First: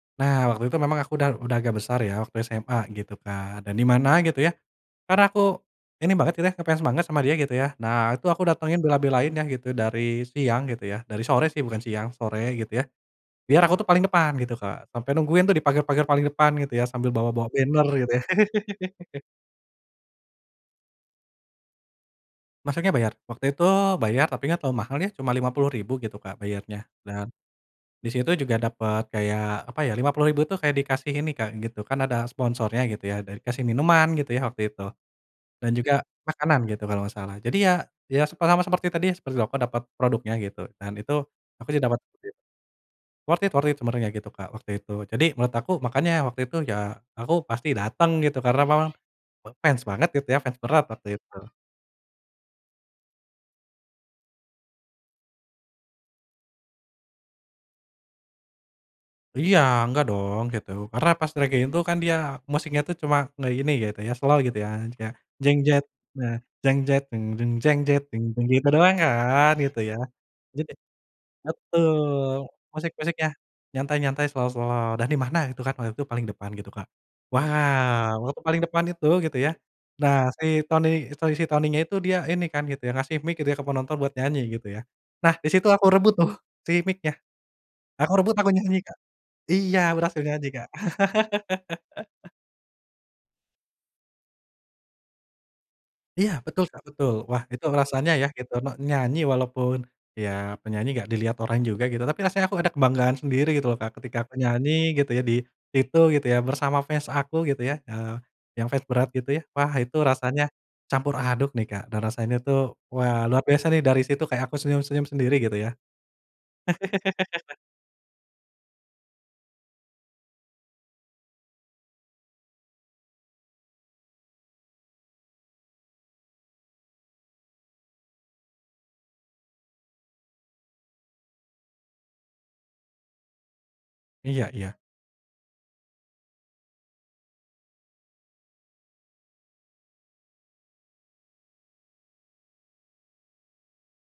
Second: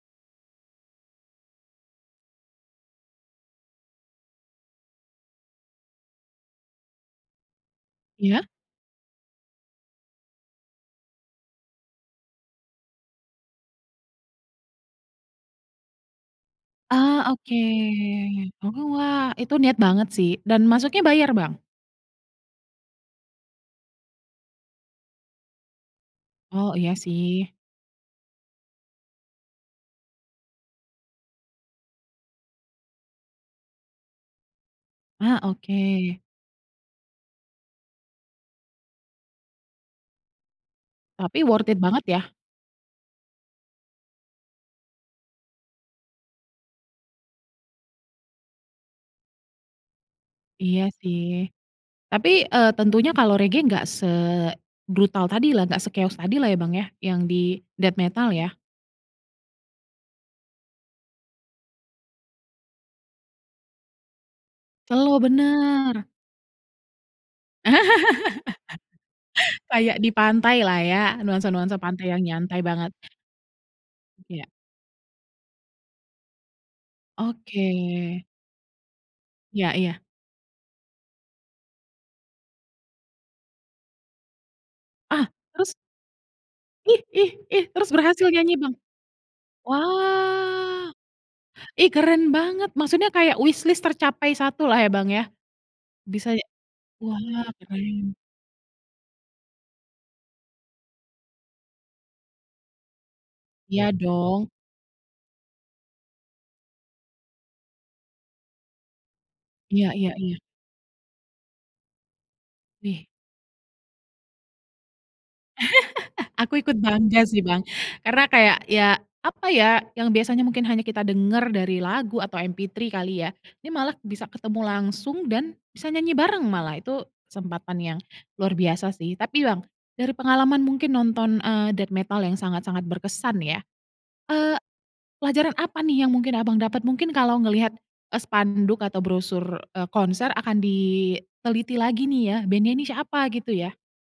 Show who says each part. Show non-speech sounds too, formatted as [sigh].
Speaker 1: Nah, waktu itu memang aku udah udah agak besar ya, waktu SMA gitu kan. Dan di mana gitu ya, karena aku ini banget gitu ya, nge-fans semangat sama dia gitu ya. Nah, itu
Speaker 2: Iya.
Speaker 1: aku datengin, bela-belain ya, gitu, dari siang gitu ya, dari sore sih, bukan siang, sore gitu ya. Biar aku tuh paling depan gitu, Kak. Sampai nungguin tuh di pagar-pagar paling depan gitu ya, sambil
Speaker 2: Ah
Speaker 1: bawa-bawa
Speaker 2: oke,
Speaker 1: banner gitu ya.
Speaker 2: oh
Speaker 1: [laughs]
Speaker 2: wah, itu niat banget sih, dan masuknya bayar Bang?
Speaker 1: Masuknya bayar. Waktu itu bayar, tapi nggak terlalu mahal ya, cuma Rp50.000 gitu, Kak,
Speaker 2: Oh,
Speaker 1: bayarnya
Speaker 2: iya
Speaker 1: dan
Speaker 2: sih.
Speaker 1: di situ juga dapet kayak apa ya, Rp50.000 tuh kayak dikasih ini, Kak, gitu, kan ada sponsornya gitu ya, ada dikasih minuman gitu ya, waktu itu,
Speaker 2: Ah,
Speaker 1: dan juga
Speaker 2: oke.
Speaker 1: makanan gitu, kalau nggak salah. Jadi ya ya se sama seperti tadi ya, seperti aku dapet produknya gitu, dan itu
Speaker 2: Tapi worth
Speaker 1: aku
Speaker 2: it
Speaker 1: sih dapet
Speaker 2: banget ya?
Speaker 1: dit worth it worth it sebenarnya gitu, Kak, waktu itu. Jadi menurut aku, makanya waktu itu, ya aku pasti dateng gitu, karena memang me fans banget gitu ya, fans
Speaker 2: Iya
Speaker 1: berat waktu itu.
Speaker 2: sih, tapi, eee, tentunya kalau reggae nggak sebrutal tadilah, nggak se-chaos tadi lah ya, Bang, ya, yang di death metal ya?
Speaker 1: Iya, enggak dong gitu. Karena pas meragain itu kan dia musiknya tuh cuma ngeini gitu ya, slow gitu ya. Kayak
Speaker 2: Slow bener.
Speaker 1: gitu doang kan,
Speaker 2: [laughs]
Speaker 1: gitu ya.
Speaker 2: Kayak di
Speaker 1: Jadi
Speaker 2: pantailah ya, nuansa-nuansa pantai yang
Speaker 1: betul,
Speaker 2: nyantai banget.
Speaker 1: musik-musiknya, nyantai-nyantai
Speaker 2: Iya.
Speaker 1: slow-slow dan di mana gitu kan, waktu itu paling depan gitu, Kak.
Speaker 2: Oke.
Speaker 1: Wow! waktu paling depan itu gitu ya.
Speaker 2: Iya iya.
Speaker 1: Nah, si Tony, Tony si Tonynya itu dia ini kan gitu ya, kasih mic gitu ya, ke penonton buat nyanyi gitu ya.
Speaker 2: Ah!
Speaker 1: Nah, di situ
Speaker 2: Terus?
Speaker 1: aku rebut tuh si
Speaker 2: Ih
Speaker 1: micnya,
Speaker 2: ih ih, terus
Speaker 1: aku
Speaker 2: berhasil
Speaker 1: rebut, aku
Speaker 2: nyanyi, Bang?
Speaker 1: nyanyi Kak. Iya, berhasil nyanyi, Kak.
Speaker 2: Wah! Ih keren
Speaker 1: [laughs]
Speaker 2: banget, maksudnya kayak wishlist tercapai 1-lah ya, Bang, ya? Bisa
Speaker 1: Iya,
Speaker 2: nye
Speaker 1: betul, Kak, betul. Wah
Speaker 2: wah
Speaker 1: itu
Speaker 2: keren.
Speaker 1: rasanya ya, gitu, ne nyanyi walaupun, ya penyanyi nggak dilihat orang juga gitu, tapi rasanya aku ada kebanggaan sendiri gitu loh,
Speaker 2: Iya
Speaker 1: Kak, ketika aku
Speaker 2: dong.
Speaker 1: nyanyi gitu ya, di situ gitu ya, bersama fans aku gitu ya, eee, yang fans berat gitu ya. Wah
Speaker 2: Iya
Speaker 1: itu
Speaker 2: iya iya.
Speaker 1: rasanya campur aduk nih, Kak, dan rasanya tuh,
Speaker 2: Wih.
Speaker 1: wah luar biasa nih, dari situ kayak aku senyum-senyum sendiri gitu ya.
Speaker 2: [laughs] Aku ikut bangga sih
Speaker 1: [laughs]
Speaker 2: Bang, karena kayak, ya apa ya, yang biasanya mungkin hanya kita denger dari lagu atau MP3 kali ya, ini malah bisa ketemu langsung dan bisa nyanyi bareng malah, itu kesempatan yang luar biasa sih. Tapi Bang, dari pengalaman mungkin nonton, eee, death metal yang sangat-sangat berkesan nih ya,
Speaker 1: Iya
Speaker 2: eee,
Speaker 1: iya.
Speaker 2: pelajaran apa nih yang mungkin Abang dapat? Mungkin kalau ngelihat, eee, spanduk atau brosur, eee, konser akan diteliti lagi nih ya, band-nya ini siapa gitu ya?